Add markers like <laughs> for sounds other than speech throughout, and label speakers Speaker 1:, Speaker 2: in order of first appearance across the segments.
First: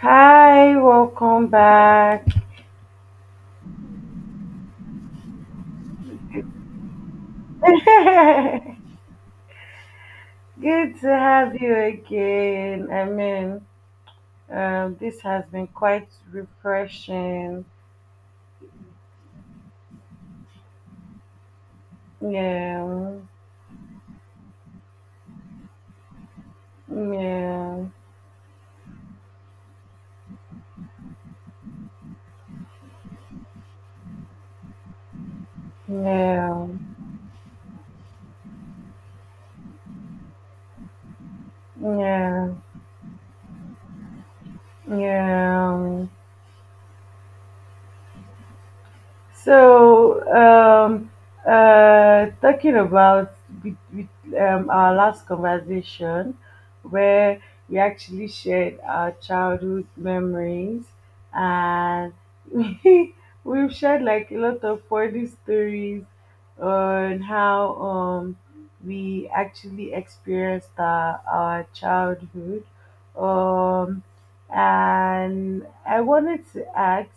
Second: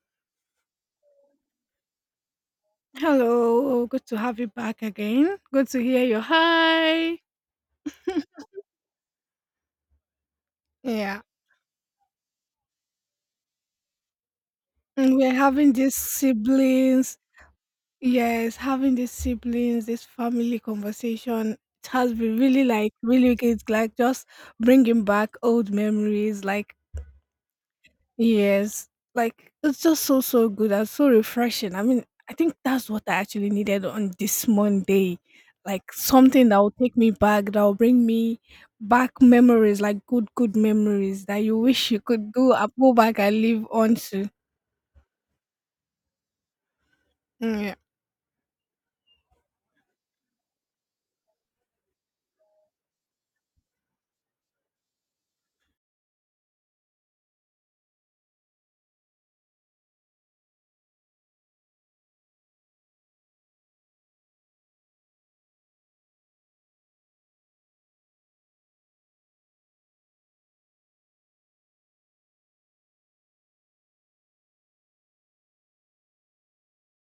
Speaker 1: Hi, welcome back. <laughs>
Speaker 2: Hello, good to have you back again. Good to hear your hi. <laughs>
Speaker 1: Good to
Speaker 2: Yeah,
Speaker 1: have you again.
Speaker 2: and
Speaker 1: This
Speaker 2: we're
Speaker 1: has been
Speaker 2: having these
Speaker 1: quite
Speaker 2: siblings.
Speaker 1: refreshing.
Speaker 2: Yes, having these siblings, this family conversation. It has been really like
Speaker 1: Yeah,
Speaker 2: really good. Like just bringing back old memories. Like
Speaker 1: yeah,
Speaker 2: yes, like it's just so so good and so refreshing. I mean, I think that's what I actually needed on this Monday. Like something that
Speaker 1: yeah,
Speaker 2: will take me back, that will bring me back memories, like good good memories that you wish you could
Speaker 1: yeah,
Speaker 2: do and go back and live on to.
Speaker 1: yeah.
Speaker 2: Yeah.
Speaker 1: So, um, Talking about with, with, our last conversation, where we actually shared our childhood memories, and <laughs> we, we've shared like a lot of funny stories on how we actually experienced our childhood. Um, and I wanted to ask.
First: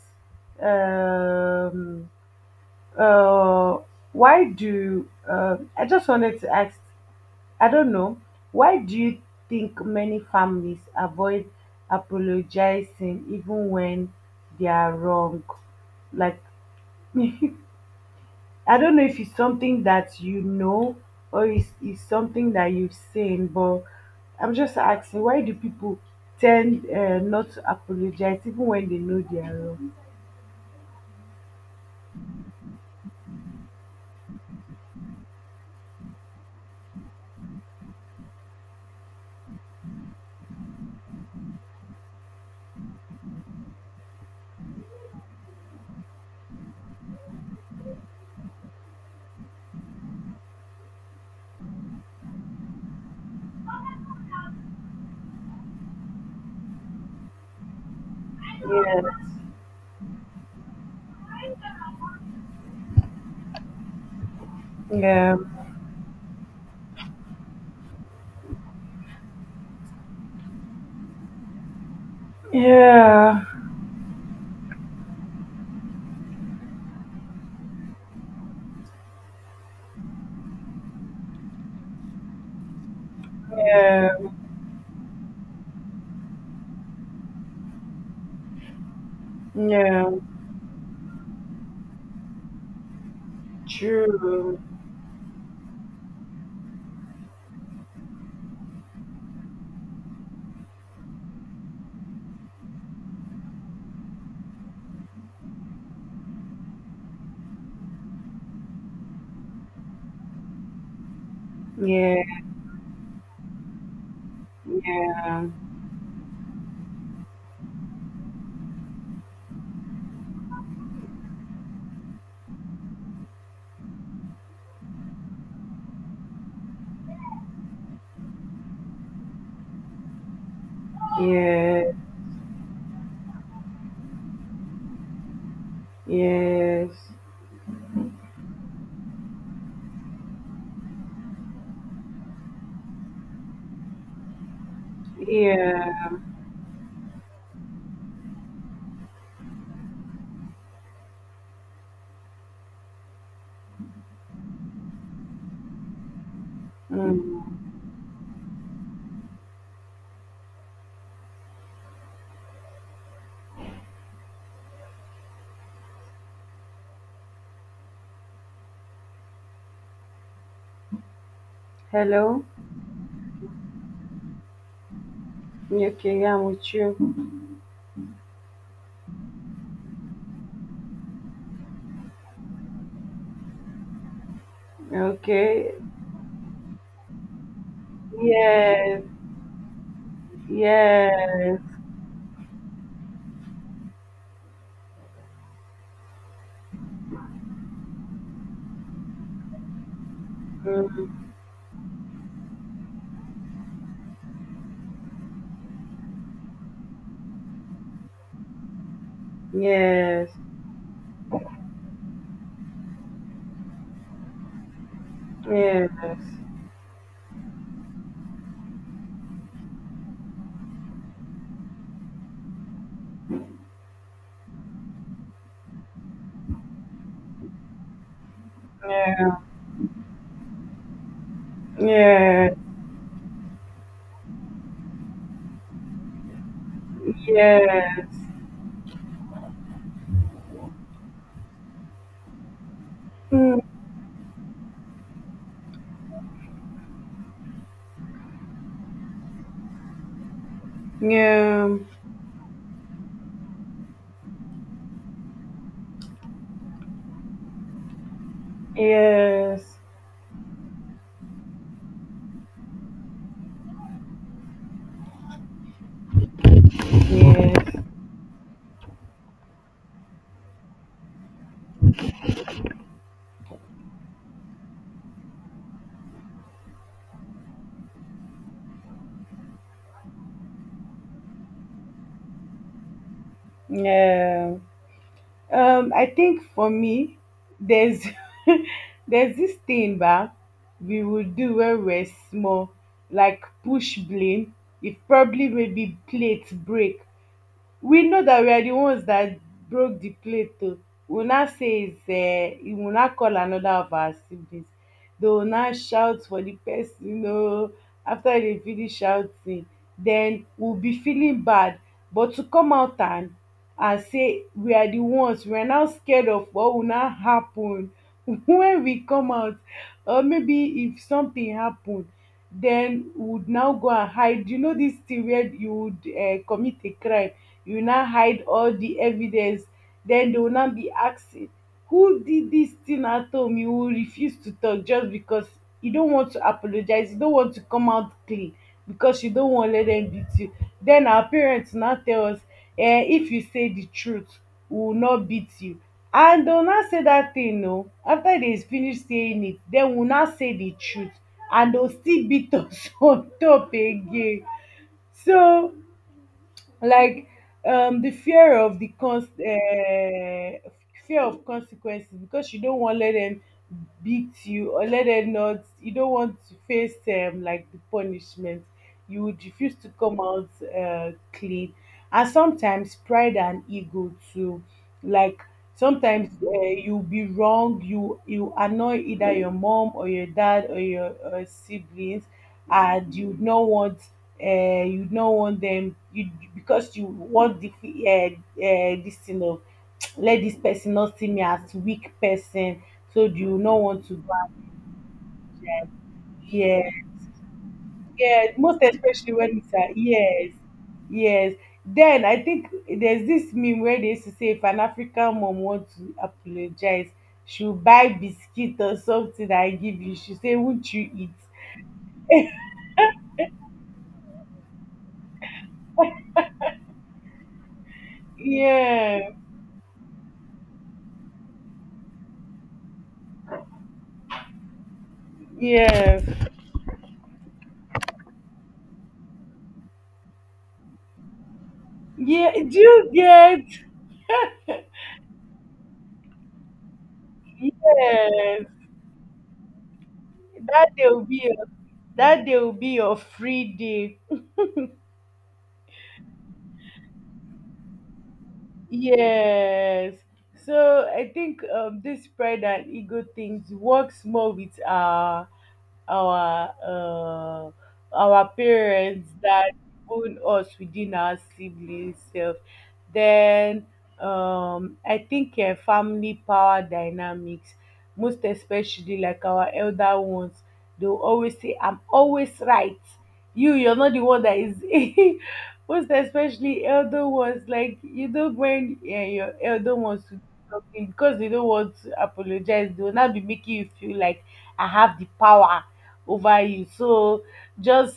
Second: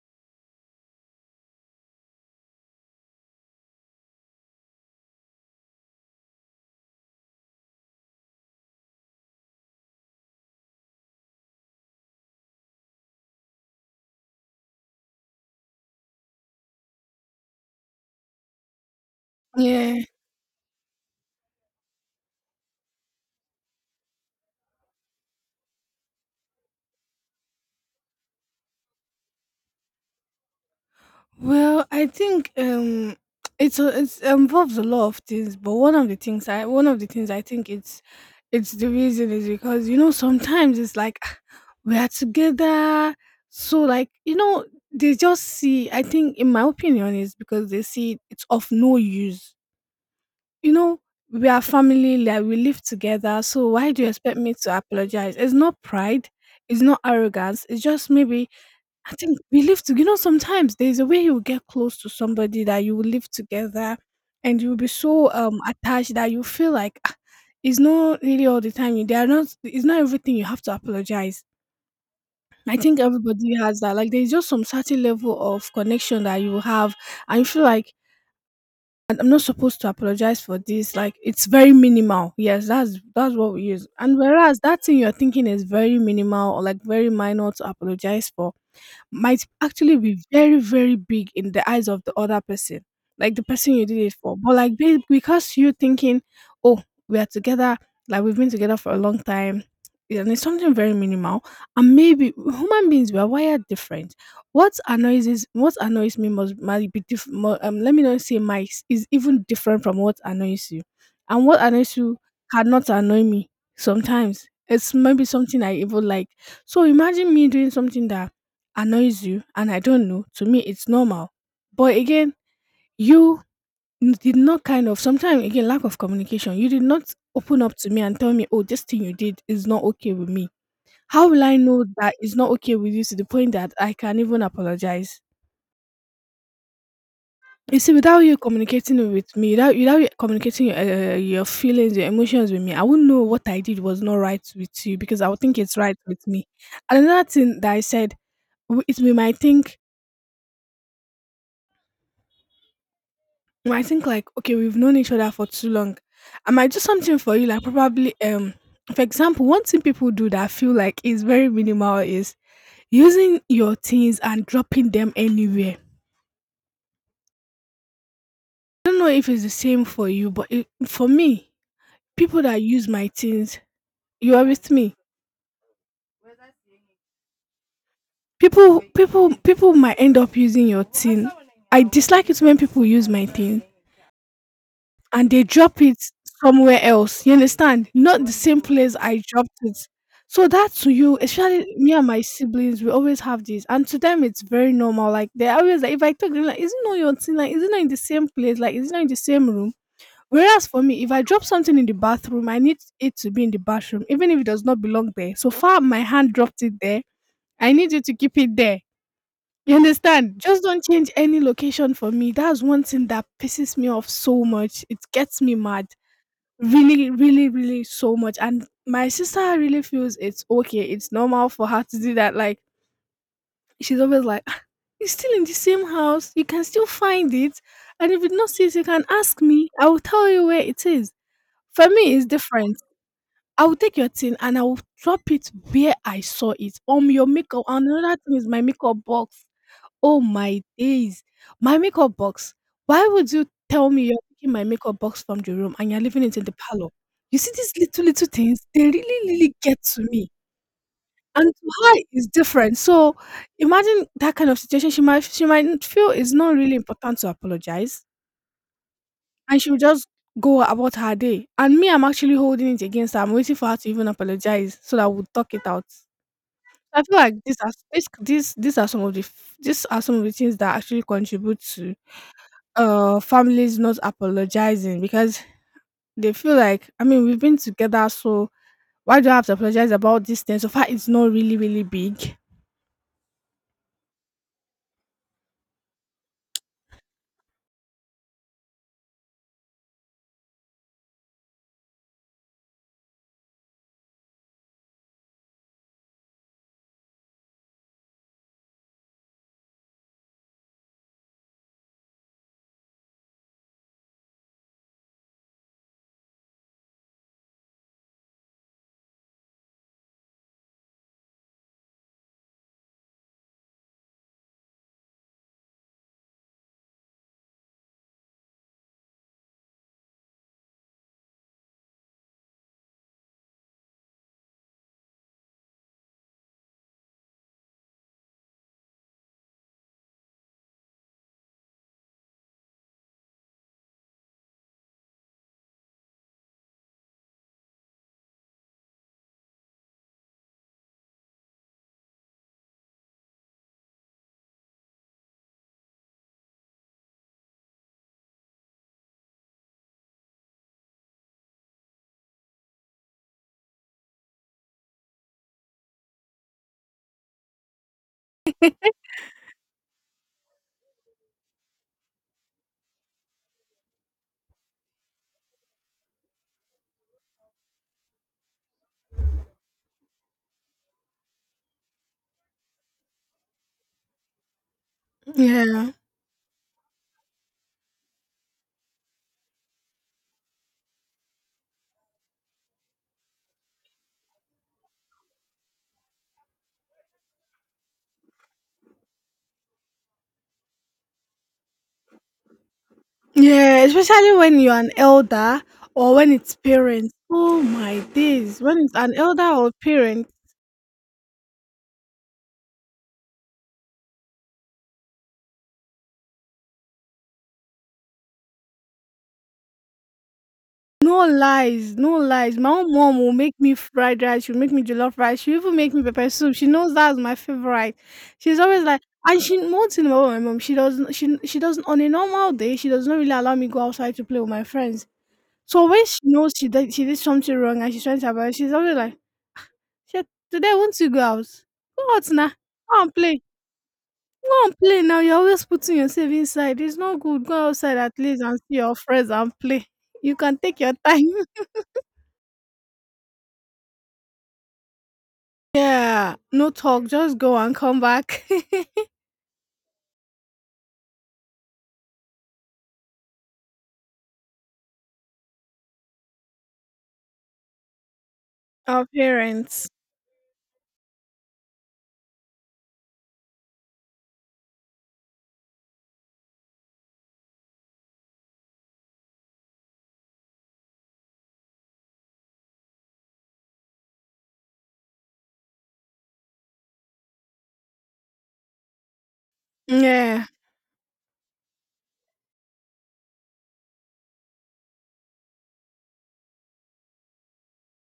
Speaker 1: Um, uh, why do I just wanted to ask? I don't know. Why do you think many families avoid apologizing even when they are wrong? Like, <laughs> I don't know if it's something
Speaker 2: Yeah.
Speaker 1: that you know or it's something that you've seen, but I'm just asking why do people tend not to apologize even when they know they are wrong?
Speaker 2: Well, I think it's a, it's involves a lot of things, but one of the things I think it's the reason is because you know sometimes it's like, "Ah, we are together, so like you know they just see." I think in my opinion is because they see it's of no use. You know we are family, like we live together, so why do you expect me to apologize? It's not pride, it's not arrogance, it's just maybe
Speaker 1: Yes.
Speaker 2: I think we live to you know, sometimes there's a way you get close to somebody that you will live together and you'll be so
Speaker 1: Yeah.
Speaker 2: attached that you feel like ah, it's not really all the time you they are not it's not everything you have to apologize. I think
Speaker 1: Yeah.
Speaker 2: everybody has that. Like there's just some certain level of connection that you have and you feel like, "And I'm not supposed to apologize for this. Like it's very minimal." Yes, that's what we use.
Speaker 1: Yeah.
Speaker 2: And whereas that thing you're thinking is very minimal or like very minor to apologize for, might actually
Speaker 1: Yeah,
Speaker 2: be very, very big in the eyes of the other person, like the person you did it for. But
Speaker 1: true.
Speaker 2: like because you thinking, oh, we are together, like we've been together for a long time, and it's something very minimal. And maybe human beings we are wired different. What annoys me must might be different. Let me not say my is even different from what annoys you, and what annoys you
Speaker 1: Yeah,
Speaker 2: cannot annoy me sometimes. It's maybe
Speaker 1: yeah,
Speaker 2: something I even like. So imagine me doing something that annoys you and I don't know, to me it's normal. But again, you did not kind of sometimes again lack of communication. You did not open up to me and tell me, oh, this thing you did is not okay with me. How will I know
Speaker 1: yeah,
Speaker 2: that it's not okay with you to the point that I can even apologize?
Speaker 1: yes,
Speaker 2: You see, without you communicating it with me, without you communicating your feelings, your emotions with me, I wouldn't know what I did was not right with you because I would think it's right
Speaker 1: yeah.
Speaker 2: with me. And another thing that I said, w- it we might think, well, I think like okay, we've known each other for too long. I might do something for you, like
Speaker 1: Mm.
Speaker 2: probably for example, one thing people do that I feel like is very minimal is using your things and dropping them anywhere. I don't know if it's the same for you, but it, for me, people
Speaker 1: Hello?
Speaker 2: that use my things, you are with me.
Speaker 1: Okay, yeah, I'm with you.
Speaker 2: People might end up using your thing. I dislike it when people use my thing and they
Speaker 1: Okay.
Speaker 2: drop it somewhere else. You understand? Not the same place
Speaker 1: Yes,
Speaker 2: I dropped it. So that to you,
Speaker 1: yes,
Speaker 2: especially me and my siblings, we always have this, and to them it's very normal. Like they're always like, if I talk, they're like, is it not your thing? Like, is it not in the same place? Like, is it not in the same room? Whereas for me,
Speaker 1: mm,
Speaker 2: if I drop something in the bathroom, I need it to be in the bathroom, even if it does not belong there. So far, my hand dropped it there. I need you to keep it there. You
Speaker 1: yes,
Speaker 2: understand? Just don't change any location for me. That's one thing that pisses me off so much. It gets me mad
Speaker 1: yes, yeah,
Speaker 2: really so much, and my sister really feels it's okay, it's normal for her to do that. Like she's always like, "Ah, it's still in the same house, you can still find it, and if you don't see it you can ask me, I will tell you where it is." For me it's
Speaker 1: yeah, yes,
Speaker 2: different. I will take your thing and I will drop it where I saw it. Your makeup, and another thing is my makeup box. Oh my days. My makeup box. Why would you
Speaker 1: mm,
Speaker 2: tell me you're taking my makeup box from the room and you're leaving it in the parlor? You see these little, little things, they really, really get to me. And
Speaker 1: yeah,
Speaker 2: to her is different. So imagine that kind of situation. She might feel it's not really important to apologize. And
Speaker 1: yes,
Speaker 2: she will just go about her day. And me, I'm actually holding it against her. I'm waiting for her to even apologize so that we'll talk it out. I feel like these are
Speaker 1: yes,
Speaker 2: this these these are some of the these are some of the things that actually contribute to families not apologizing because they feel like I mean we've been together, so why do I have to apologize about this thing? So far it's not really really big.
Speaker 1: yeah. I think for me, there's <laughs> there's this thing back we would do when we're small, like push blame. If probably maybe plates break, we know that we are the ones that broke the plate oo, we will now say is we will now call another of our siblings, they will now shout for the person oo, after they finish shouting then we will be feeling bad, but to come out and say we are the ones, we are now scared of what will now happen <laughs> when we come out. Or maybe if something happen, then we would now go and hide. You know this thing where you would commit a crime, you now hide all the evidence, then they will now be asking who did this thing at home, you will refuse to talk just because you don't want to apologize, you don't want to come out clean, because you don't want to let them beat you. Then our parents now tell us eh, if you say the truth we will not beat you, and una say dat thing oo, after dey finish saying it den una say the truth and dey still beat us <laughs> on top again. So, like, the fear of the cons fear of consequences, because you don't want let them beat you, or let them not, you don't want to face like the punishment, you would refuse to come out clean. And sometimes pride and ego too, like
Speaker 2: Yeah.
Speaker 1: sometimes you'll be wrong, you annoy either your mom or your dad or your siblings, and you'd not want them, you, because you want the this thing of <tsk> let this person not see me as weak person, so you will not
Speaker 2: Yeah,
Speaker 1: want to go
Speaker 2: especially
Speaker 1: out.
Speaker 2: when you're an elder or when it's
Speaker 1: Yeah,
Speaker 2: parents. Oh my
Speaker 1: yeah,
Speaker 2: days. When
Speaker 1: most
Speaker 2: it's an
Speaker 1: especially
Speaker 2: elder
Speaker 1: when
Speaker 2: or
Speaker 1: it's a,
Speaker 2: parent,
Speaker 1: yes, yes, then I think there's this meme where they used to say if an African mom wants to apologize, she'll buy biscuit or something that I give you, she say won't
Speaker 2: no
Speaker 1: you
Speaker 2: lies, no lies. My own mom will make me fried rice, she'll make me jollof rice, she'll even make me
Speaker 1: eat.
Speaker 2: pepper soup. She knows that's my favorite.
Speaker 1: <laughs>
Speaker 2: She's always like,
Speaker 1: Yeah,
Speaker 2: and she one thing about my mom, she doesn't on a normal day, she does not really allow me go outside to play with my friends. So when she
Speaker 1: yeah.
Speaker 2: knows she did something wrong and she's trying to about, she's always like, "Shit, today won't you go out? Go out now.
Speaker 1: Yeah, do
Speaker 2: Go
Speaker 1: you
Speaker 2: and play.
Speaker 1: get?
Speaker 2: Go and play now. You're always putting yourself inside. It's not good. Go outside at least and
Speaker 1: Yes,
Speaker 2: see your friends and play. You can take
Speaker 1: that
Speaker 2: your
Speaker 1: day will
Speaker 2: time."
Speaker 1: be your, that day will be your free day.
Speaker 2: Yeah, no talk, just go and come back. <laughs>
Speaker 1: Yes. So I think this pride and ego things works more with our uh, our
Speaker 2: Our
Speaker 1: parents that
Speaker 2: parents.
Speaker 1: own us within our siblings self. Then I think family power dynamics, most especially like our elder ones, they will always say I'm always right, you you're not the one that is. <laughs> Most especially elder ones, like you don't when your elder ones to do
Speaker 2: Yeah.
Speaker 1: something because they don't want to apologize, they will not be making you feel like I have the power over you, so just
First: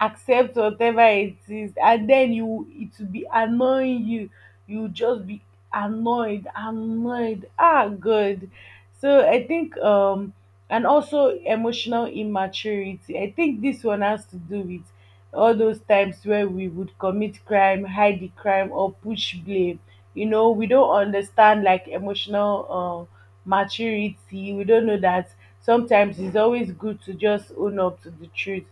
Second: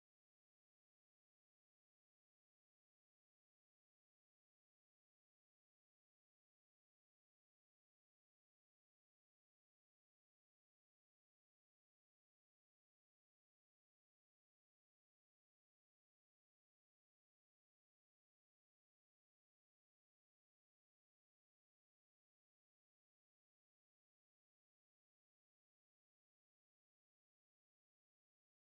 Speaker 1: accept whatever it is and then you it will be annoying you, you just be annoyed annoyed ah good. So I think and also emotional immaturity. I think this one has to do with all those times where we would commit crime, hide the crime or push blame. You know we don't understand like emotional maturity, we don't know that sometimes it's always good to just own up to the truth.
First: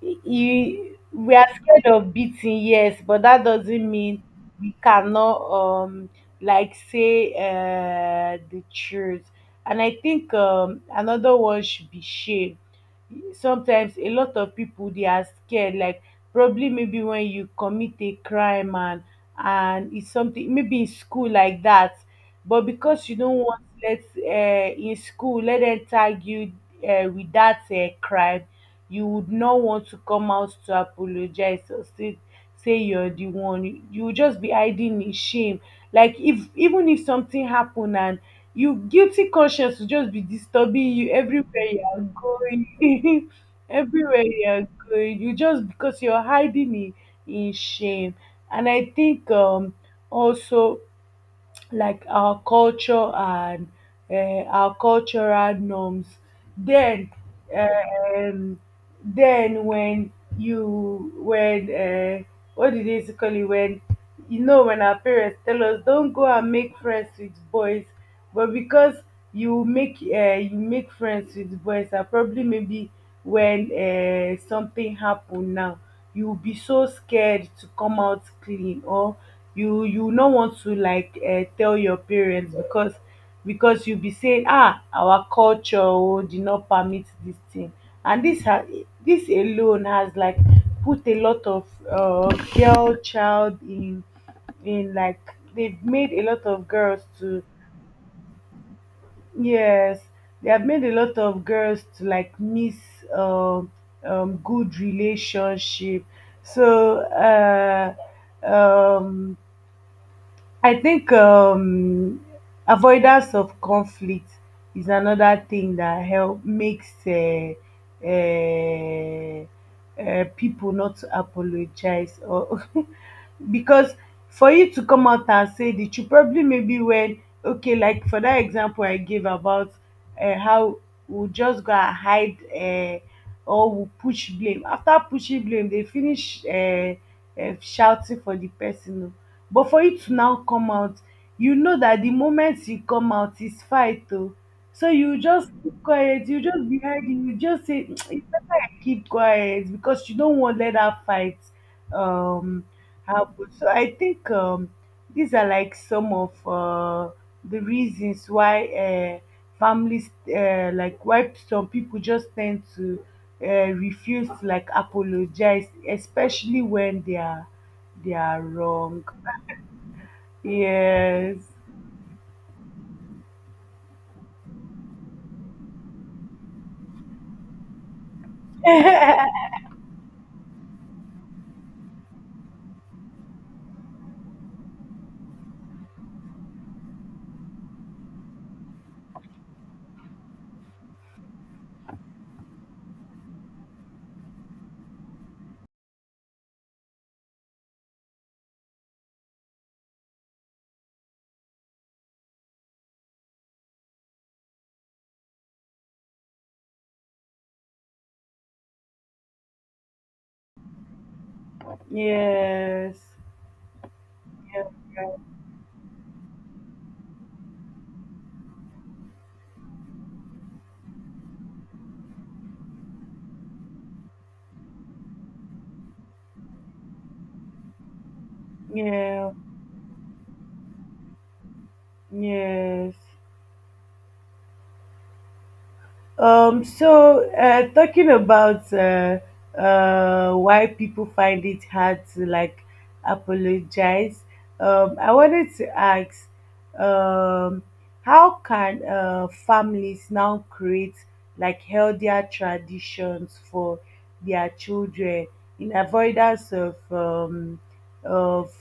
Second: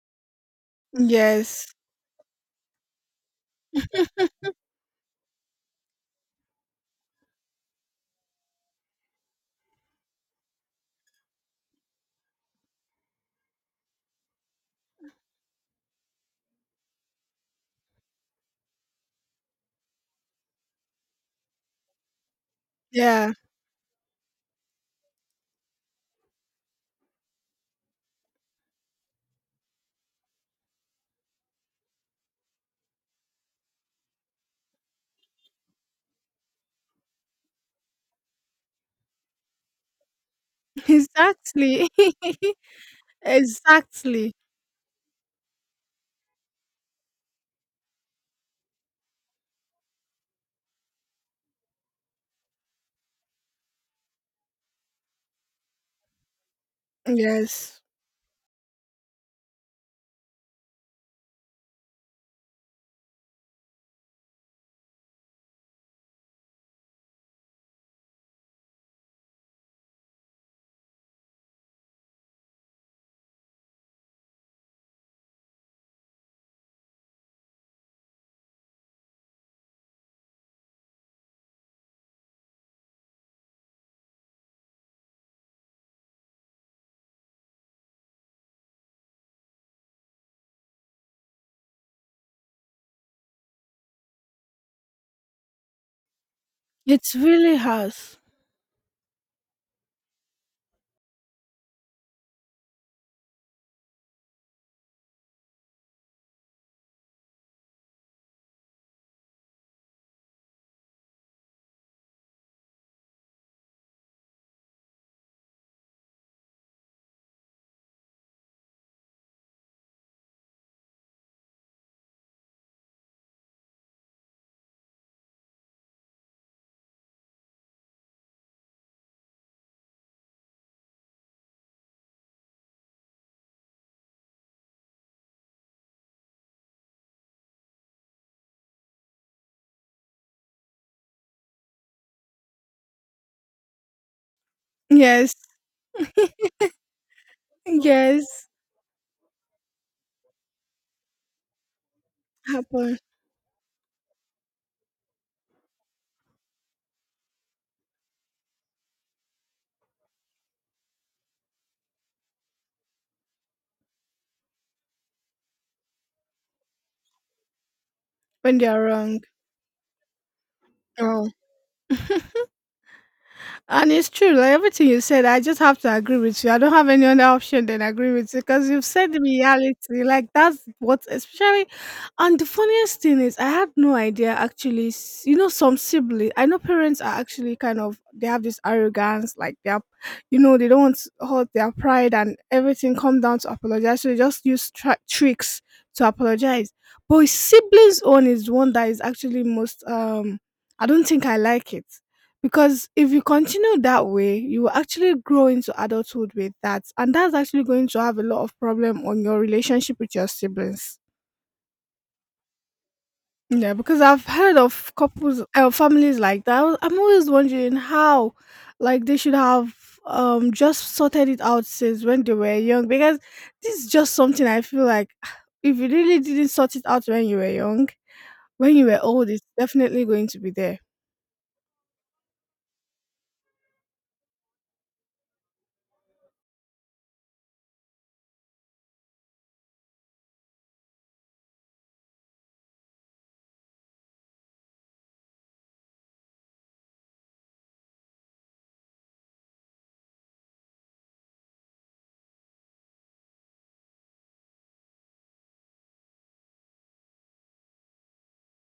Speaker 1: You, we are
Speaker 2: Yes.
Speaker 1: scared of beating, yes, but that doesn't mean we cannot like say the truth. And I think another one should be shame. Sometimes a lot of people they are scared, like probably maybe when you commit a crime and it's something maybe in school like that, but because you
Speaker 2: Yeah.
Speaker 1: don't want let in school let them tag you with that crime, you would not want to come out to apologize or say you're the one, you will just be hiding in shame. Like if even if something happen and you guilty conscience will just be disturbing
Speaker 2: <laughs>
Speaker 1: you everywhere you
Speaker 2: Exactly.
Speaker 1: are
Speaker 2: <laughs>
Speaker 1: going, <laughs> everywhere
Speaker 2: Exactly.
Speaker 1: you are going you just because you're hiding in shame. And I think also like our culture and our cultural norms. Then
Speaker 2: Yes.
Speaker 1: um when you when what did they used to call it, when you know when our parents tell us don't go and make friends with boys, but because you make friends with boys and probably maybe when something happen now, you will be so scared to come out clean, or you no want to like tell your parents because you be saying ah, our culture o did not permit this thing. And this alone has like put a lot of girl child in like, they've made a lot of girls
Speaker 2: It
Speaker 1: to,
Speaker 2: really has.
Speaker 1: yes, they have made a lot of girls to like miss um, good relationship. So um I think avoidance of conflict is another thing that help makes uh, people not to apologize, or <laughs> because for you to come out and say that, you probably maybe when okay, like for that example I gave about how we'll just go and hide or we'll push blame, after pushing blame they finish shouting for the person, but for you to now come out, you know that the moment you come out is fight though, so you
Speaker 2: Yes.
Speaker 1: just keep quiet, you just be hiding, you just say "Mm, it's better
Speaker 2: Yes.
Speaker 1: I keep quiet," because you don't want let that fight um
Speaker 2: Happen
Speaker 1: happen. So I think these are like some of the reasons why families like why some people just tend to refuse to like apologize, especially when they are, they are
Speaker 2: when they are
Speaker 1: wrong.
Speaker 2: wrong. Oh.
Speaker 1: Yes.
Speaker 2: And it's true, like everything you said, I just have to agree with you. I don't have any other option than agree with you because you've said the reality. Like that's what, especially. And the funniest thing is, I had no idea actually. You know, some siblings. I know parents are actually kind of they have this arrogance, like they are, you know, they don't want to hurt their pride and everything. Come down to apologize, so they just use tricks to apologize. But his siblings' own is the one that is actually most. I don't think I like it because if you continue that way, you will actually grow into adulthood with that. And that's actually going to have a lot of problem on your relationship with your siblings.
Speaker 1: Yes.
Speaker 2: Yeah, because I've heard of
Speaker 1: Yeah.
Speaker 2: couples families like that. I'm always wondering how like they should have just sorted it out since when they were young because this is just something I feel like <sighs> if you really didn't sort it out when you were young, when you were old,
Speaker 1: Yeah.
Speaker 2: it's definitely going to be there.
Speaker 1: Yes. So talking about why people find it hard to like apologize, I wanted to ask, um, how can families now create like healthier traditions for their children in avoidance of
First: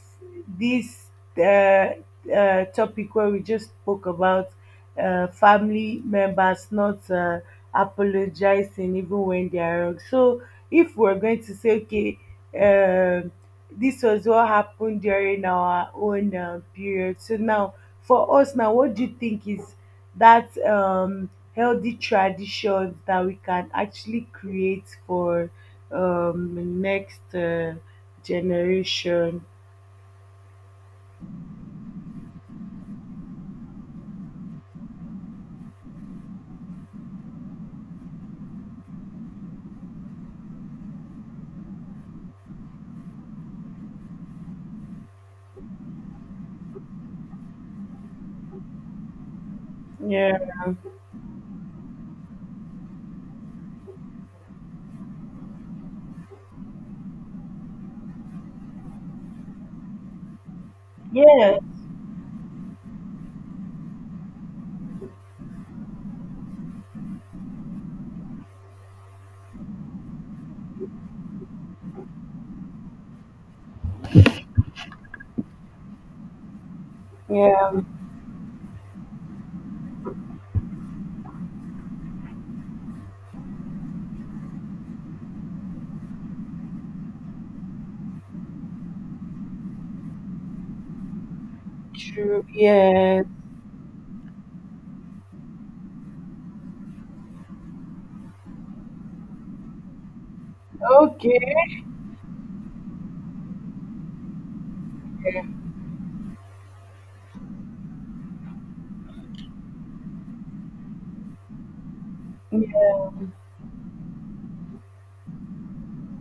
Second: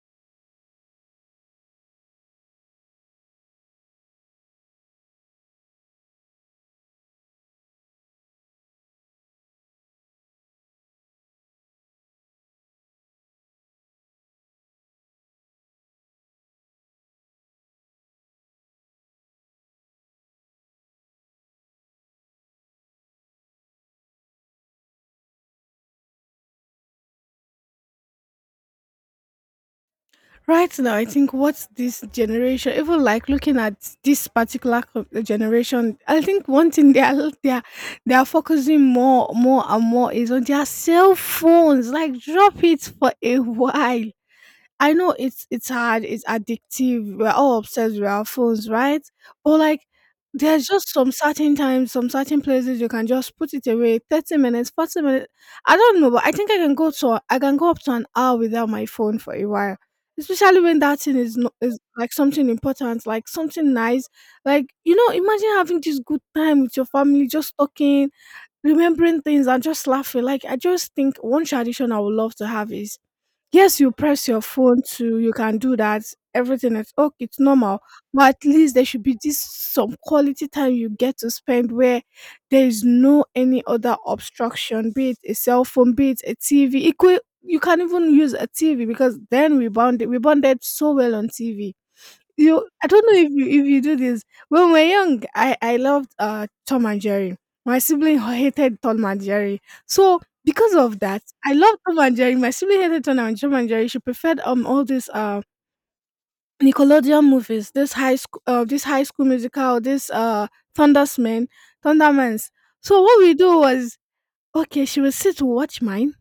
Speaker 1: this uh, topic where we just spoke about family members not apologizing even when they are wrong. So if we're going to say, okay, um this was what happened during our own period. So now, for us now, what do you think is that healthy traditions that we can actually create for next generation?
Speaker 2: Right now, I think what's this generation, even like looking at this particular generation, I think one thing they are focusing more, more and more is on their cell phones. Like, drop it for a <laughs> while. I know it's hard, it's addictive. We're all obsessed with our phones, right? But like
Speaker 1: Yeah,
Speaker 2: there's just some certain times, some certain places you can just put it away. 30 minutes, 40 minutes. I don't know, but I think I can go up to an hour without my phone for a while. Especially when that thing is no,
Speaker 1: yeah,
Speaker 2: is like something important, like something nice. Like, you know, imagine having this good time with your family, just talking, remembering things and just laughing. Like I just think one tradition I would love to have is yes, you press your phone too. You can do that. Everything is okay. It's normal,
Speaker 1: yeah,
Speaker 2: but at least there should be this some quality time you get to spend where there is no any other obstruction, be it a cell phone, be it a TV. It could, you can even use a TV because then we bonded so well on TV.
Speaker 1: true.
Speaker 2: You, I don't know
Speaker 1: Yeah,
Speaker 2: if you do this. When we were young, I loved Tom and Jerry. My sibling hated Tom and Jerry. So because of that,
Speaker 1: okay.
Speaker 2: I loved Tom and Jerry. My sibling hated Tom and Jerry. She preferred all these Nickelodeon movies, this high school musical, this Thundersman, Thundermans. So what
Speaker 1: Yeah.
Speaker 2: we do was okay, she would sit to watch mine.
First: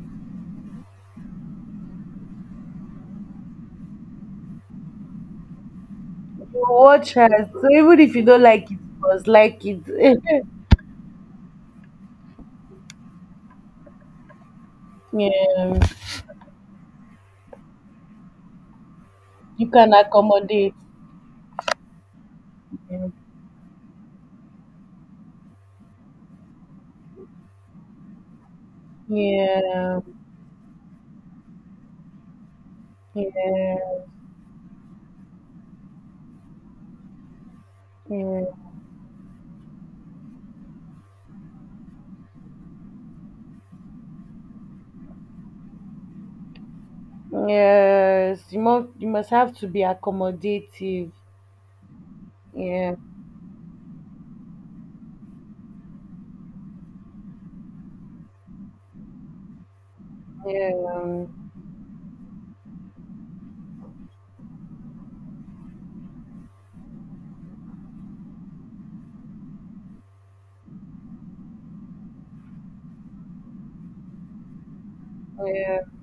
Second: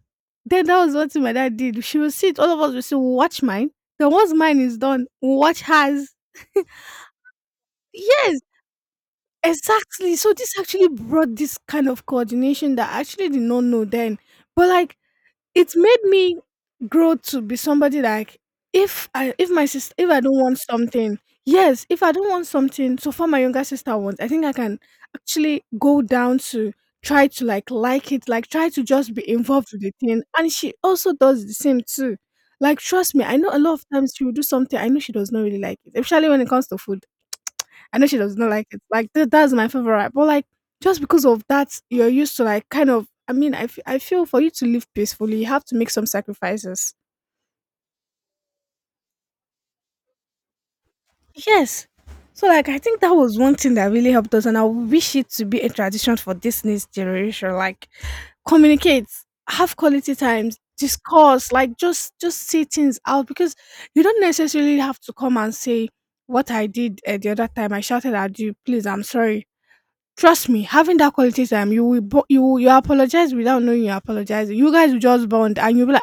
Speaker 2: Then that was what my dad did. She would sit, all of us would sit, we'll watch mine. Then once mine is done, we'll watch hers. <laughs>
Speaker 1: Watch us. So even if you
Speaker 2: Yes.
Speaker 1: don't like it, you must like it.
Speaker 2: Exactly. So
Speaker 1: <laughs>
Speaker 2: this actually brought this kind of coordination that I actually did not know then. But like it
Speaker 1: Yeah,
Speaker 2: made me grow to be somebody like if my
Speaker 1: you can
Speaker 2: sister if I don't want
Speaker 1: accommodate.
Speaker 2: something, yes, if I don't want something,
Speaker 1: Yeah,
Speaker 2: so far my younger sister wants, I think I can actually go down to try to like it, like try to just be involved with the thing. And she also does the same too. Like trust me, I know a lot of
Speaker 1: yeah,
Speaker 2: times she will do something I know she does not really like it, especially when it comes to food I know she does
Speaker 1: yeah.
Speaker 2: not like it. Like that's my favorite. But like just because of that, you're used to like kind of. I mean, I feel for you to live peacefully, you have to make some sacrifices.
Speaker 1: Yes, you must, you must have to be accommodative.
Speaker 2: Yes. So like I
Speaker 1: Yeah,
Speaker 2: think that was one thing that really helped us, and I wish it to be a tradition for this next generation. Like communicate, have quality times,
Speaker 1: yeah,
Speaker 2: discuss, like just say things out because you don't necessarily have to come and say what I did the other time. I shouted at you. Please, I'm sorry. Trust me, having that quality time, you will you apologize without knowing you apologize. You guys will just bond, and
Speaker 1: yeah,
Speaker 2: you'll be like,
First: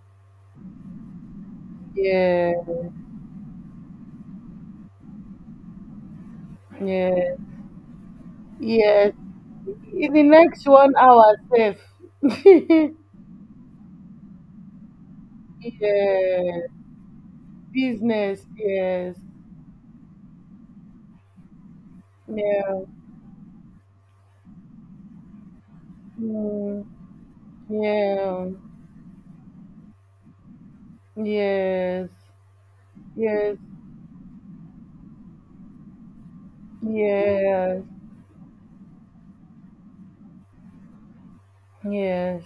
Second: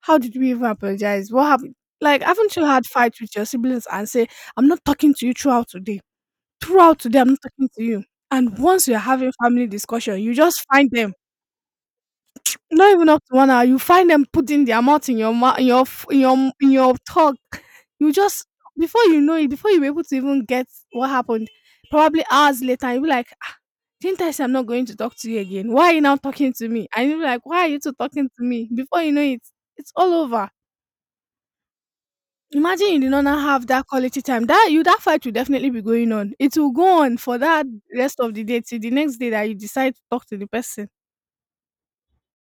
Speaker 2: "How did we even apologize? What happened?" Like,
Speaker 1: yeah,
Speaker 2: haven't you had fights with your siblings and say, "I'm not talking to you throughout today. Throughout today, I'm
Speaker 1: yeah.
Speaker 2: not talking to you." And once you're
Speaker 1: Yes.
Speaker 2: having family
Speaker 1: In
Speaker 2: discussion,
Speaker 1: the
Speaker 2: you just
Speaker 1: next
Speaker 2: find
Speaker 1: one
Speaker 2: them
Speaker 1: hour, safe. <laughs>
Speaker 2: not even up to one hour, you find them putting their mouth in your mouth,
Speaker 1: Yeah.
Speaker 2: in your talk. You
Speaker 1: Business.
Speaker 2: just Before
Speaker 1: Yes.
Speaker 2: you know it, before you're able to even get what happened, probably hours
Speaker 1: Yeah.
Speaker 2: later, you'll be like, "Ah, didn't I say I'm not going to talk to you again? Why are you now talking to
Speaker 1: Mm.
Speaker 2: me?" And you'll be like, "Why are you two talking to
Speaker 1: Yeah.
Speaker 2: me?" Before you know it, it's all over.
Speaker 1: Yes.
Speaker 2: Imagine you did not now
Speaker 1: Yes.
Speaker 2: have that quality time. That you that fight will definitely be going on. It will go on for that
Speaker 1: Yes,
Speaker 2: rest of the day till the next day that you decide to talk to the person.
Speaker 1: yes.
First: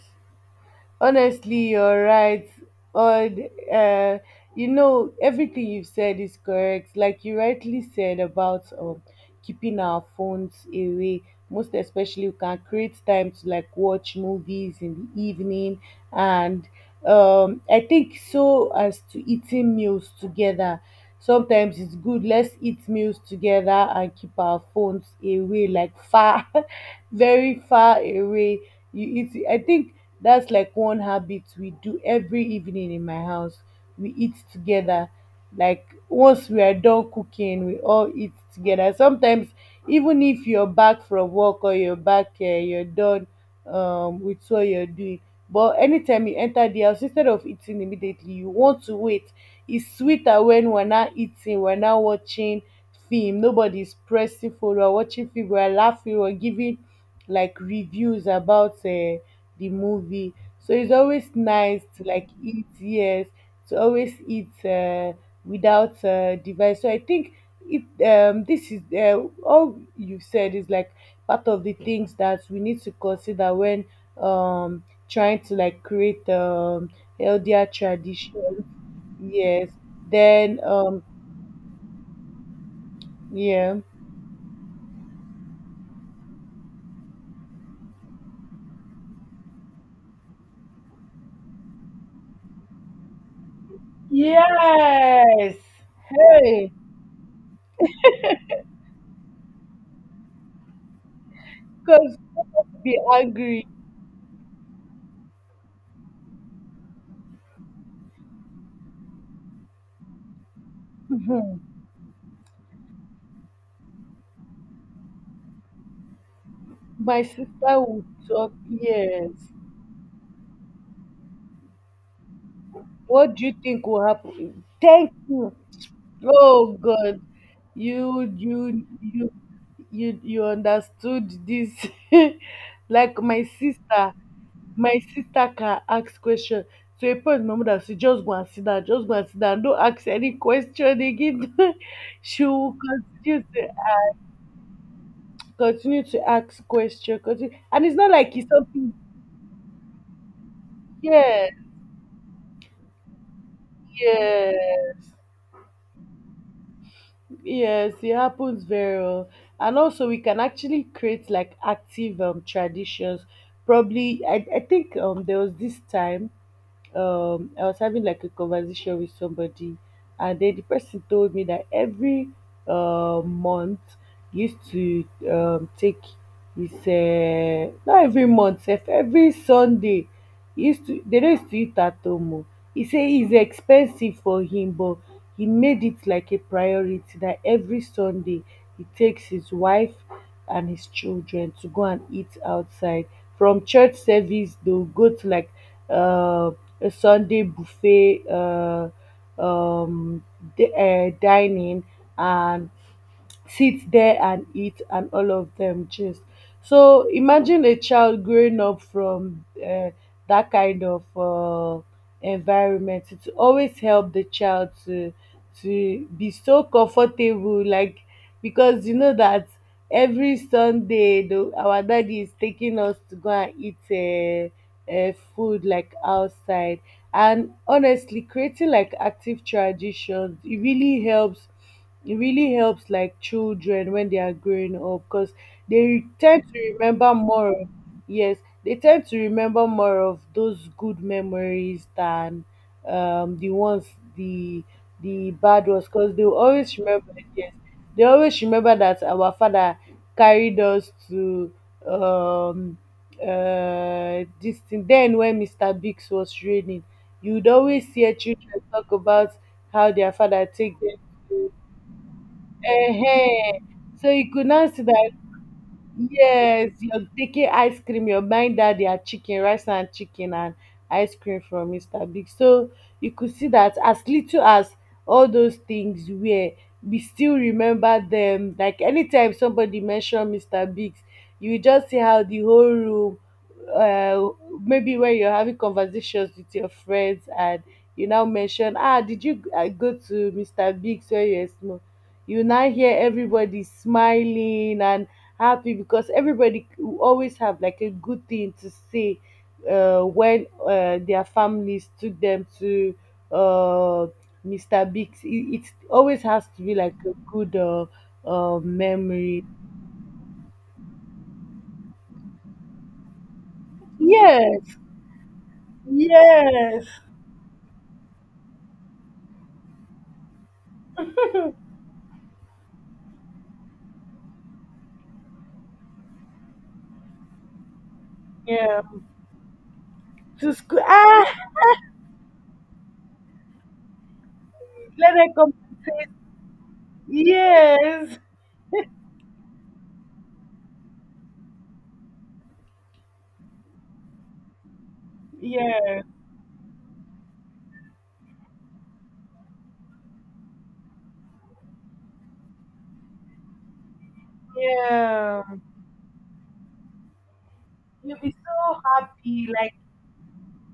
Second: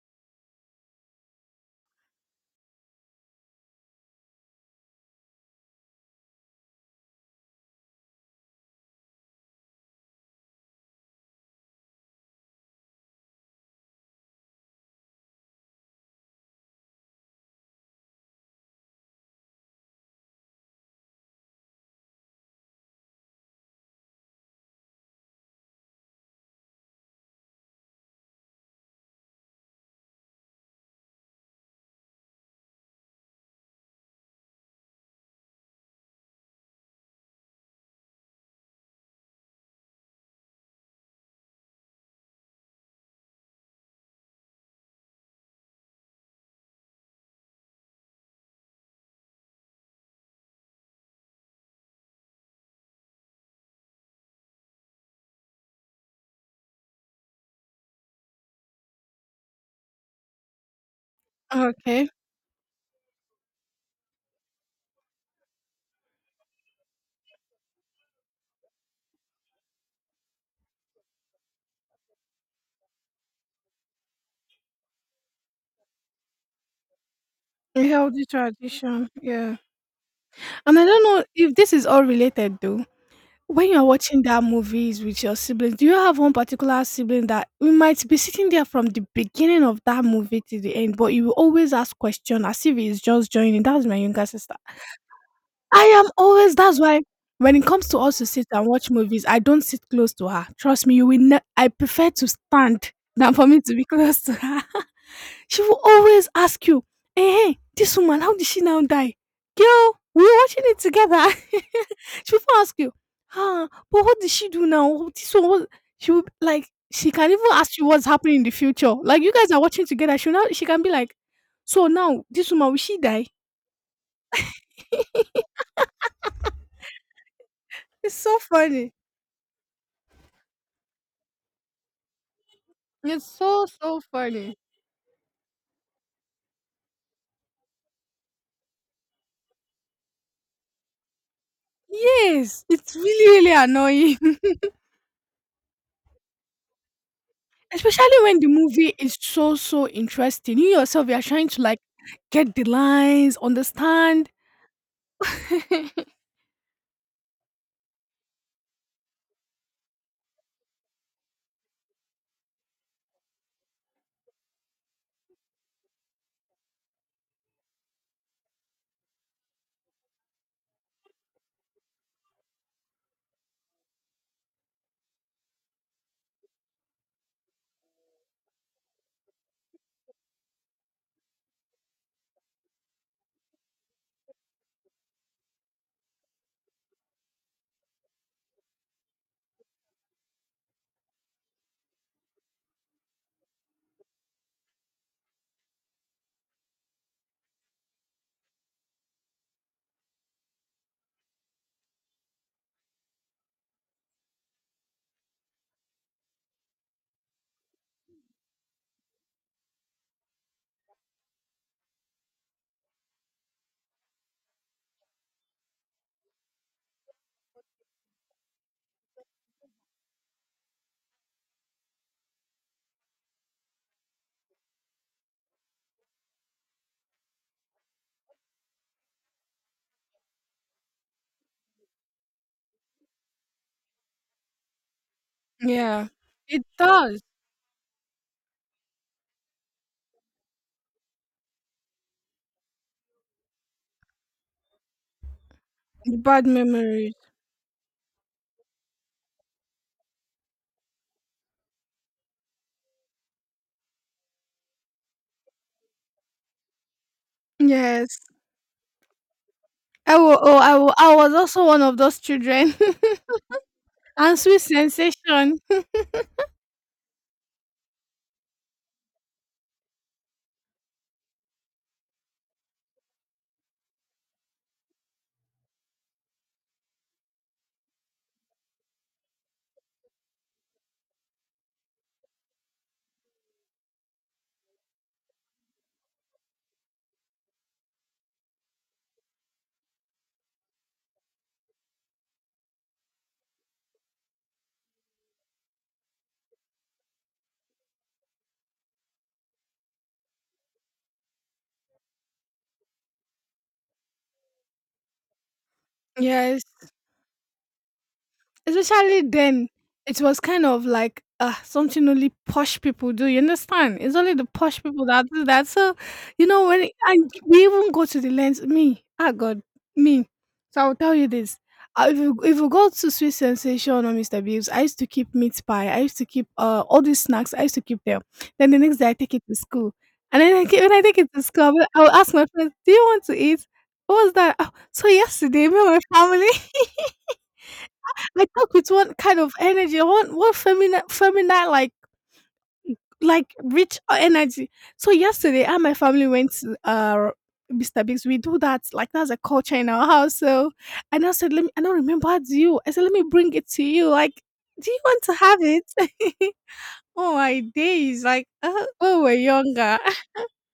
Speaker 1: Honestly, you're right. On, uh, you know, everything you've said is correct. Like you rightly said about keeping our phones away. Most especially, we can create time to like watch movies in the evening, and I think so as to eating meals together. Sometimes it's good. Let's eat meals together and keep our phones away, like far, <laughs> very far away, you eat. I think that's like one habit we do every evening in my house, we eat together, like once we are done cooking we all eat together. Sometimes, even if you're back from work or you're back you're done with what you're doing, but anytime you enter the house, instead of eating immediately you want to wait, it's sweeter. When we're not eating we're not watching film, nobody's pressing for. We're watching film, we're laughing, we're giving like reviews about the movie. So it's always nice to
Speaker 2: Okay.
Speaker 1: like eat, yes, to always eat without device. So I think it this is all you said is like part of the things that we need to consider when trying to like create healthier
Speaker 2: A healthy
Speaker 1: traditions.
Speaker 2: tradition, yeah.
Speaker 1: Yes. Then
Speaker 2: And I don't know if this is all related though. When
Speaker 1: yeah.
Speaker 2: you're watching that movies with your siblings, do you have one particular sibling that we might be sitting there from the beginning of that movie to the end, but you will always ask question as if he's just joining? That's my younger sister.
Speaker 1: Yes.
Speaker 2: I am always
Speaker 1: Hey,
Speaker 2: that's why when it comes to us to sit and watch movies, I don't sit close to her. Trust me, I prefer
Speaker 1: because
Speaker 2: to stand
Speaker 1: be
Speaker 2: than for me
Speaker 1: angry.
Speaker 2: to be <laughs> close to her. <laughs> She will always ask you, hey, this woman, how did she now die? Girl, we were watching it together. <laughs> She will ask you, huh, but what did she do now? This one was She will like she
Speaker 1: My
Speaker 2: can even ask
Speaker 1: sister
Speaker 2: you
Speaker 1: would
Speaker 2: what's happening in the
Speaker 1: talk,
Speaker 2: future. Like
Speaker 1: yes.
Speaker 2: you guys are watching together. She can be like, so now this woman will she die?
Speaker 1: What do you think will happen? Thank you. Oh God,
Speaker 2: It's
Speaker 1: you
Speaker 2: so
Speaker 1: you
Speaker 2: funny.
Speaker 1: you you you understood this. <laughs> Like
Speaker 2: It's so, so funny.
Speaker 1: my sister can ask question. So a point my mother say just go and sit down, just go and sit down. Don't ask any question again. <laughs> She
Speaker 2: Yes,
Speaker 1: will
Speaker 2: it's really,
Speaker 1: continue
Speaker 2: really
Speaker 1: to
Speaker 2: annoying.
Speaker 1: continue to ask question, continue.
Speaker 2: <laughs>
Speaker 1: And it's not
Speaker 2: Especially
Speaker 1: like
Speaker 2: when the
Speaker 1: it's something.
Speaker 2: movie is so, so interesting. You yourself, you're
Speaker 1: Yeah,
Speaker 2: trying to like get the lines, understand.
Speaker 1: yeah.
Speaker 2: <laughs>
Speaker 1: Yes, it happens very well. And also we can actually create like active traditions. Probably I think there was this time I was having like a conversation with somebody, and then the person told me that every month he used to take his not every month, sef, every Sunday he used to, they don't used to eat at home. Oh. He said it's expensive for him, but he made it like a priority that every Sunday he takes his wife and his children to go and eat outside. From church service, they'll go to like uh, a Sunday buffet um, dining, and sit there and eat and all of them just. So imagine a child growing up from that kind of environment, it always help the child to be so comfortable, like because you know that every Sunday the, our daddy is taking us to go and eat food like outside. And honestly creating like active traditions, it really helps, it really helps like children when they are growing up because they
Speaker 2: Yeah,
Speaker 1: tend to
Speaker 2: it
Speaker 1: remember
Speaker 2: does.
Speaker 1: more of, yes, they tend to remember more of those good memories than the ones, the the bad ones, because
Speaker 2: The
Speaker 1: they will
Speaker 2: bad
Speaker 1: always remember,
Speaker 2: memories.
Speaker 1: yes, they always remember that our father carried us to um this thing. Then when Mr. Biggs was reigning, you would always hear
Speaker 2: Yes.
Speaker 1: children talk about how their father
Speaker 2: I
Speaker 1: take
Speaker 2: will,
Speaker 1: them
Speaker 2: I was
Speaker 1: to,
Speaker 2: also one of those children. <laughs>
Speaker 1: ehen. So you
Speaker 2: And
Speaker 1: could
Speaker 2: sweet
Speaker 1: now see that.
Speaker 2: sensation.
Speaker 1: Yes, you're taking ice cream, you're buying that their chicken, rice and chicken and ice cream from Mr. Big. So you could see that as little as all those things were, we still remember them. Like anytime somebody mention Mr. Big's, you will just see how the whole room uh maybe when you're having conversations with your friends and you now mention, ah, did you go to Mr. Big's when you're small, you now hear everybody smiling and happy, because everybody will always have like a good thing to say when their families took them to uh, Mr. Biggs. It always has to
Speaker 2: Yes,
Speaker 1: be like a good
Speaker 2: especially
Speaker 1: memory.
Speaker 2: then, it was kind of like something only posh people do. You understand? It's only the
Speaker 1: Yes,
Speaker 2: posh people that do that. So, you know,
Speaker 1: yes,
Speaker 2: and we even go to the lens, me, ah, God, me. So I'll tell you this: if you go to Sweet Sensation or Mr. Bibbs, I used to keep meat pie. I used to keep all these snacks. I used to keep them. Then the
Speaker 1: yeah.
Speaker 2: next day, I take it to school, and
Speaker 1: To
Speaker 2: then
Speaker 1: school.
Speaker 2: when I take
Speaker 1: Ah,
Speaker 2: it to school, I'll ask my friends, "Do you want to eat?" What was that? Oh, so
Speaker 1: let her come.
Speaker 2: yesterday, me and my family.
Speaker 1: Yes,
Speaker 2: I talk with one kind of energy, one feminine like rich energy. So yesterday, I and my
Speaker 1: yes,
Speaker 2: family went to Mr. Biggs. We do that like that's a culture in our house. So and I said, let me. I don't remember how do you. I said, let me bring it to you. Like, do you want to
Speaker 1: yeah.
Speaker 2: have it? <laughs> Oh my
Speaker 1: You'll
Speaker 2: days!
Speaker 1: be
Speaker 2: Like,
Speaker 1: so
Speaker 2: oh, we're
Speaker 1: happy, like.
Speaker 2: younger.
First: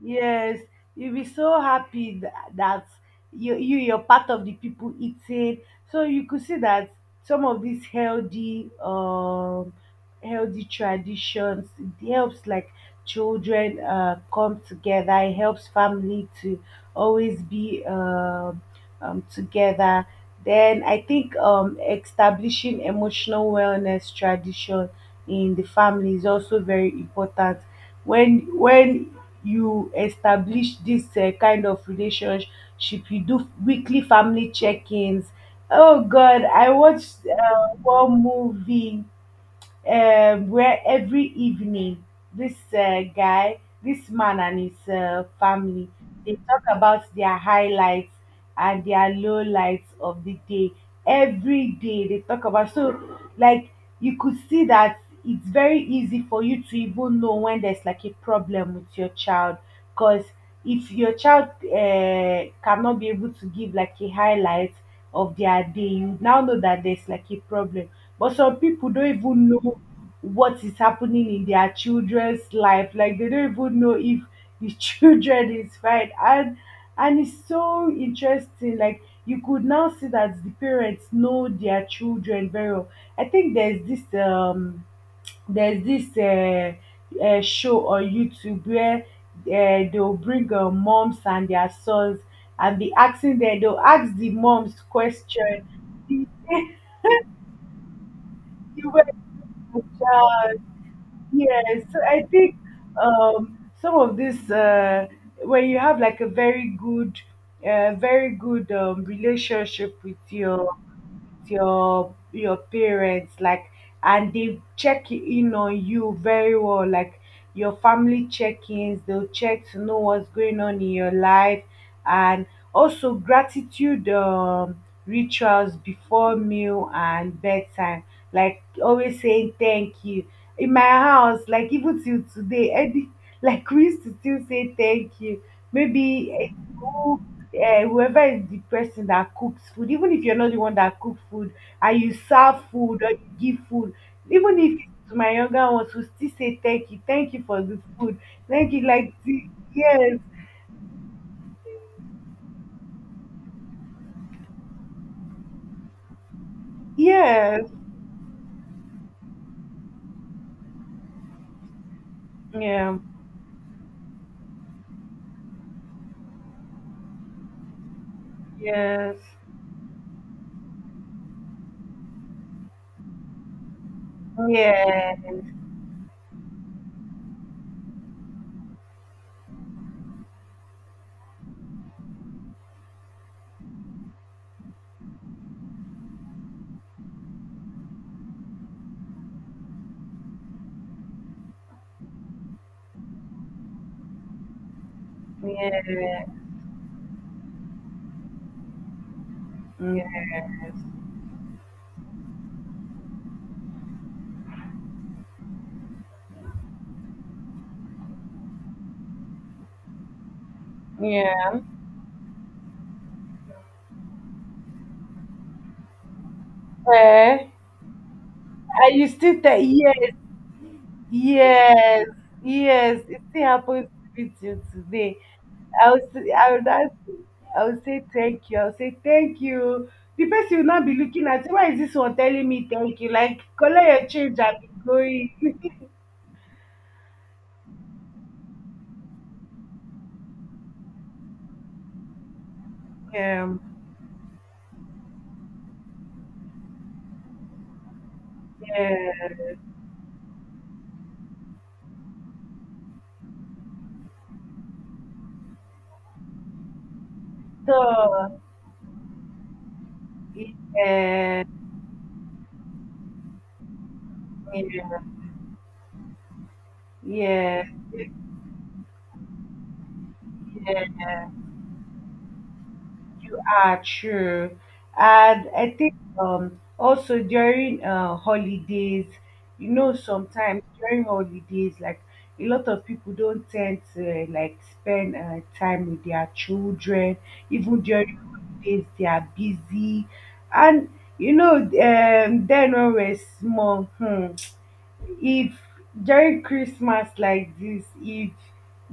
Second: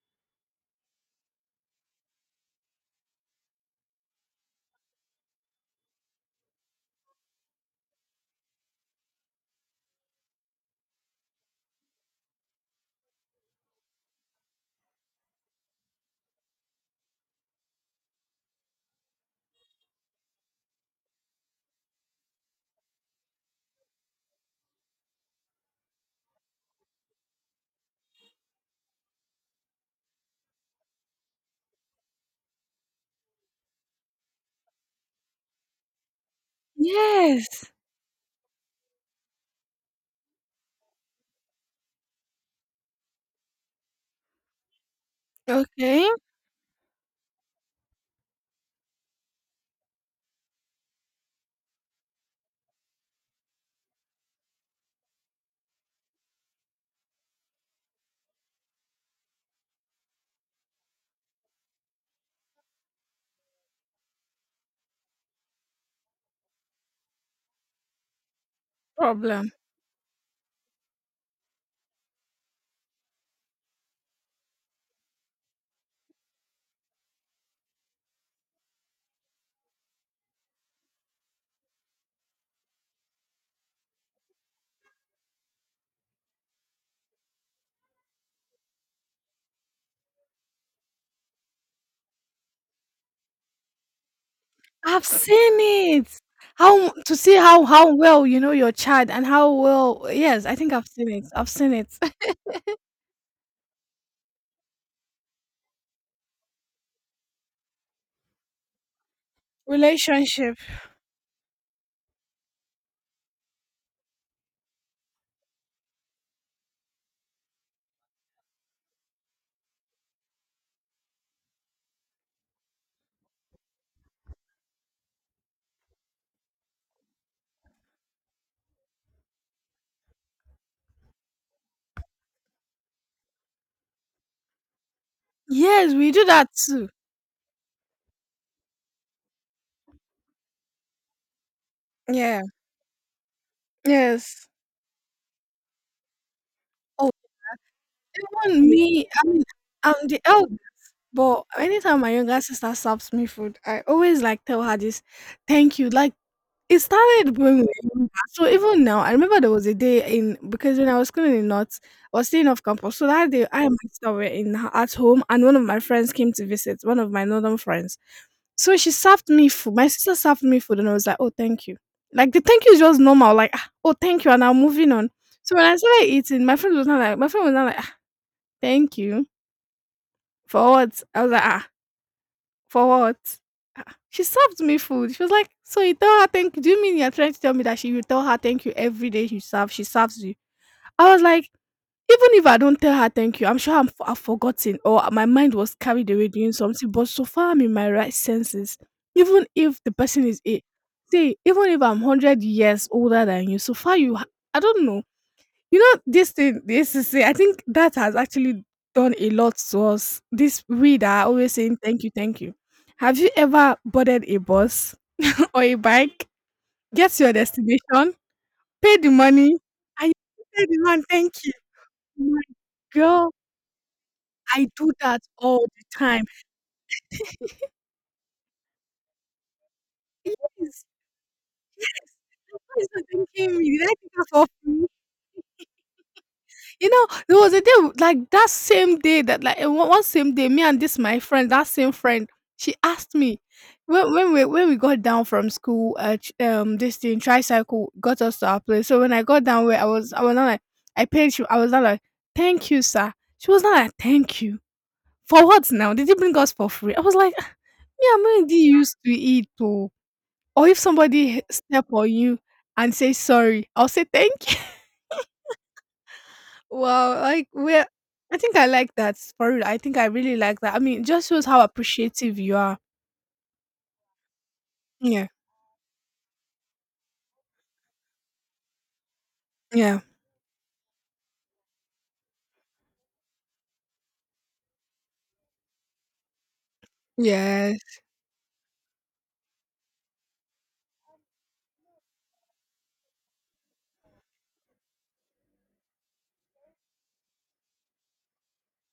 Speaker 1: Yes, you'll be so happy that you're part of the people eating. So you could see that some of these healthy healthy traditions, it helps like children come together, it helps family to always be together. Then I think establishing emotional wellness tradition in the family is also very important. When you establish this kind of relationship, you do weekly family check-ins. Oh God, I
Speaker 2: <laughs>
Speaker 1: watched
Speaker 2: Yes.
Speaker 1: one movie where every evening this guy, this man and his family,
Speaker 2: Okay.
Speaker 1: they talk about their highlights and their lowlights of the day. Every day they talk about, so like you could see that it's very easy for you to even know when there's like a problem with your child, because if your child cannot be able to give like a highlight of their day, you now know that there's like a problem. But some people don't even
Speaker 2: Problem.
Speaker 1: know what is happening in their children's life. Like they don't even know if the <laughs> children is fine. And it's so interesting. Like you could now see that the parents know their children very well. I think there's this there's this uh, show on YouTube where they'll bring moms and their sons and be asking them, they'll ask the moms
Speaker 2: I've seen
Speaker 1: question.
Speaker 2: it.
Speaker 1: <laughs>
Speaker 2: How to see how well you know your
Speaker 1: You were.
Speaker 2: child and how
Speaker 1: Good.
Speaker 2: well yes, I think I've seen it. I've seen
Speaker 1: Yes,
Speaker 2: it.
Speaker 1: so I
Speaker 2: <laughs>
Speaker 1: think some of this, when you have like a very good, very good relationship with
Speaker 2: Relationship.
Speaker 1: your parents, like, and they check in on you very well, like your family check-ins. They'll check to know what's going on in your life, and also gratitude rituals before meal and bedtime, like always saying thank you. In my house, like even till today, any, like we used to still say thank you.
Speaker 2: Yes, we do
Speaker 1: Maybe
Speaker 2: that too.
Speaker 1: who- whoever is the person that cooks food, even if you're not the one that cook food and you
Speaker 2: Yeah.
Speaker 1: serve food or you give food,
Speaker 2: Yes.
Speaker 1: even if it's to my younger ones, who still say thank you,
Speaker 2: Oh,
Speaker 1: thank you for the food,
Speaker 2: even
Speaker 1: thank you,
Speaker 2: me,
Speaker 1: like
Speaker 2: I mean,
Speaker 1: the,
Speaker 2: I'm
Speaker 1: yes,
Speaker 2: the elder, but anytime my younger sister serves me food, I always like tell her this, thank you. Like it started
Speaker 1: yes,
Speaker 2: blooming. So even now, I remember there was a day in because when I was schooling in North, I was staying off
Speaker 1: yeah,
Speaker 2: campus. So that day, I and my sister were in at home, and one of my friends came to visit. One of my northern friends. So she
Speaker 1: yes,
Speaker 2: served me food. My sister served me food, and I was like, "Oh, thank you." Like the thank you is just normal. Like, "Oh, thank you," and I'm moving on.
Speaker 1: yeah,
Speaker 2: So when I started eating, my friend was not like, "Ah, thank you for what?" I was like, "Ah, for what? Ah," she served me food. She was like, so you tell her thank you. Do you mean you're trying to tell me that she you tell her thank you every day you serve? She serves you. I was like, even if I don't tell her thank you, I'm sure I've forgotten or my mind
Speaker 1: yeah,
Speaker 2: was carried away doing something. But so far, I'm in my right senses. Even if the
Speaker 1: yeah,
Speaker 2: person is eight, see, even if I'm 100 years older than you, so far you, ha- I don't know, you know, this thing, the ACC, I think that has actually done a lot to us. This we that are always
Speaker 1: yeah.
Speaker 2: saying thank you, thank you. Have you ever boarded a bus <laughs> or a bike, get to your
Speaker 1: Eh,
Speaker 2: destination,
Speaker 1: are
Speaker 2: pay
Speaker 1: you
Speaker 2: the
Speaker 1: still
Speaker 2: money,
Speaker 1: there?
Speaker 2: and you tell the man thank you?
Speaker 1: Yes,
Speaker 2: My
Speaker 1: yes, it
Speaker 2: girl,
Speaker 1: still happens with you
Speaker 2: I do
Speaker 1: today.
Speaker 2: that all the
Speaker 1: I will
Speaker 2: time.
Speaker 1: say, I will not, I will say thank you. I will say thank you. The
Speaker 2: Yes,
Speaker 1: person will not be looking at you. Why is this one telling me
Speaker 2: why is
Speaker 1: thank
Speaker 2: not
Speaker 1: you? Like
Speaker 2: thanking me?
Speaker 1: color
Speaker 2: Did I
Speaker 1: your
Speaker 2: do that
Speaker 1: change
Speaker 2: for
Speaker 1: and be
Speaker 2: free?
Speaker 1: going.
Speaker 2: You know, there was a day w like, that same day that, like, one same day, me and this my friend, that same friend, she asked me
Speaker 1: Um,
Speaker 2: when we got down from school, ch this thing, tricycle got us to our place. So when I
Speaker 1: yeah.
Speaker 2: got down where I was not like I paid she I was not like, "Thank you, sir." She was not like, "Thank you." For what now? Did you bring us for free? I was like, "Ah, me, I'm
Speaker 1: So
Speaker 2: already used to it oh." Or if somebody
Speaker 1: yeah,
Speaker 2: h step on you and say sorry, I'll say, "Thank you." Well, like
Speaker 1: yeah,
Speaker 2: we're I think I like that for real. I think I really like that. I
Speaker 1: yeah.
Speaker 2: mean, it just shows how appreciative you are.
Speaker 1: You are true.
Speaker 2: Yeah.
Speaker 1: And I think also during holidays, you know,
Speaker 2: Yeah.
Speaker 1: sometimes during holidays, like a lot of people don't tend to like spend time with their children. Even
Speaker 2: Yes.
Speaker 1: during holidays, they are busy. And you know, then when we're small, hmm, if during Christmas like this, if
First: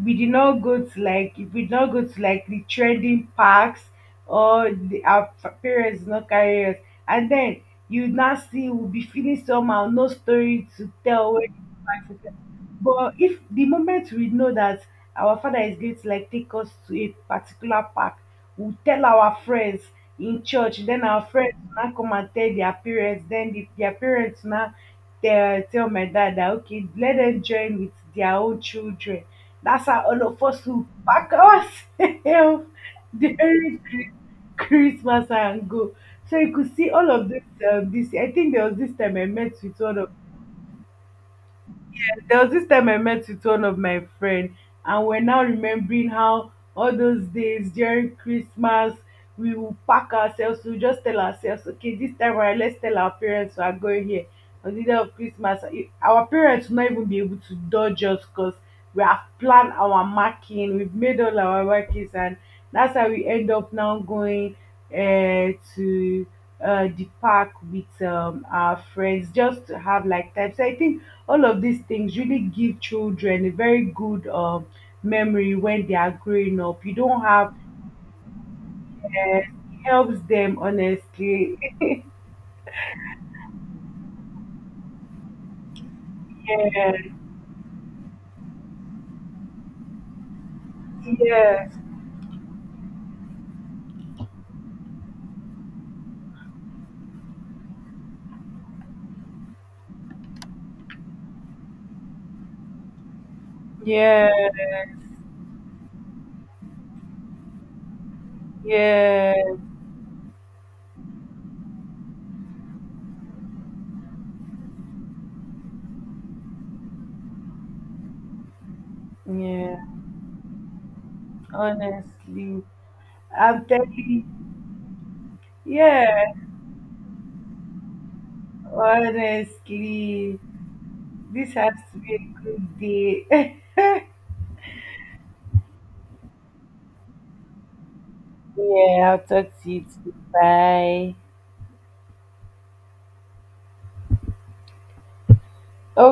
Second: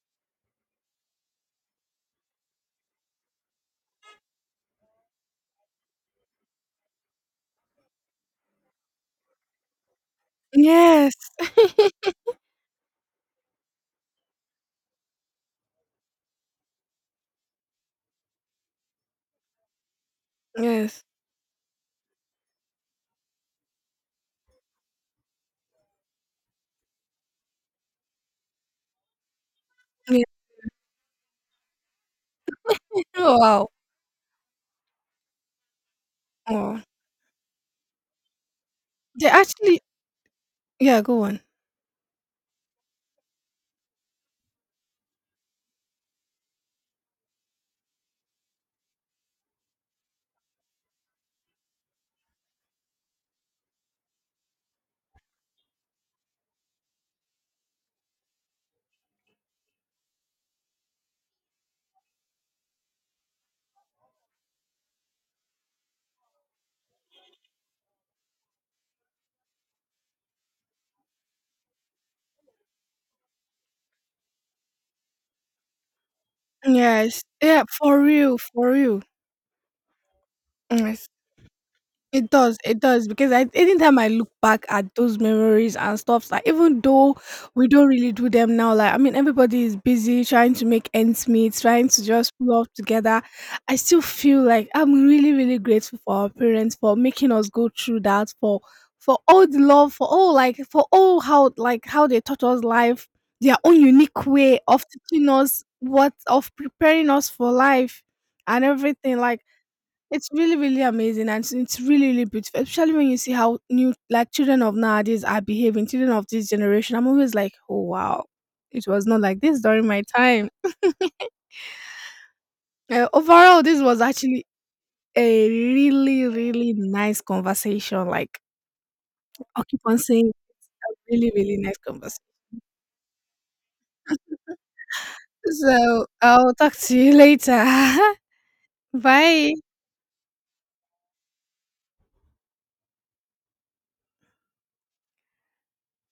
Speaker 1: we did not go to like if we did not go to like the trending parks or the, our parents did not carry us, and then you now see we'll be feeling somehow, no story to
Speaker 2: Yes.
Speaker 1: tell. When, but if the moment we know that our father is going to like take us to a particular park, we'll tell our friends in church, then
Speaker 2: Yes.
Speaker 1: our friends will now come and tell their parents, then the, their parents now tell my dad that okay, let them join with their own children. That's how
Speaker 2: Yeah.
Speaker 1: all of us will pack us <laughs>
Speaker 2: Oh, wow.
Speaker 1: during Christmas and go. So you could
Speaker 2: Oh.
Speaker 1: see all of this. I think there was this time I
Speaker 2: They
Speaker 1: met with
Speaker 2: actually
Speaker 1: one of,
Speaker 2: yeah, go on.
Speaker 1: there was this time I met with one of my friend, and we're now remembering how all those days during Christmas we will pack ourselves. We will just tell ourselves, okay, this time around, let's tell our parents we are going here on the day of Christmas, our parents will not even be able to dodge us because we have planned our marking, we've made all our markings, and that's how we end up now going to the park with our friends just to have like time. So I think all of these things really give children a very good memory when they are growing up. You don't
Speaker 2: Yes.
Speaker 1: have
Speaker 2: Yeah, for real, for real.
Speaker 1: uh, helps them
Speaker 2: Yes.
Speaker 1: honestly.
Speaker 2: It does because I anytime I look back at those memories and stuff, like even
Speaker 1: Yes,
Speaker 2: though we don't really do them now, like I mean everybody is busy trying to make ends meet,
Speaker 1: yes,
Speaker 2: trying to just pull off together. I still feel like I'm really, really grateful for our parents for making us go through that, for all the love, for all like for all how like how they taught us life, their own unique
Speaker 1: yes,
Speaker 2: way of teaching us what of preparing us for life and everything. Like
Speaker 1: yes.
Speaker 2: it's really, really amazing and it's really, really beautiful, especially when you see how new like children of nowadays are behaving, children of this generation. I'm always like, oh wow, it was not like this
Speaker 1: Yeah,
Speaker 2: during my time.
Speaker 1: honestly,
Speaker 2: Overall,
Speaker 1: I'm
Speaker 2: this was
Speaker 1: telling,
Speaker 2: actually a really,
Speaker 1: yeah,
Speaker 2: really nice conversation. Like I'll keep on saying,
Speaker 1: honestly,
Speaker 2: really,
Speaker 1: this
Speaker 2: really
Speaker 1: has
Speaker 2: nice
Speaker 1: to be
Speaker 2: conversation.
Speaker 1: a good day.
Speaker 2: So I'll talk to you later.
Speaker 1: <laughs>
Speaker 2: <laughs>
Speaker 1: Yeah, I'll
Speaker 2: Bye.
Speaker 1: talk to you too. Bye. Okay.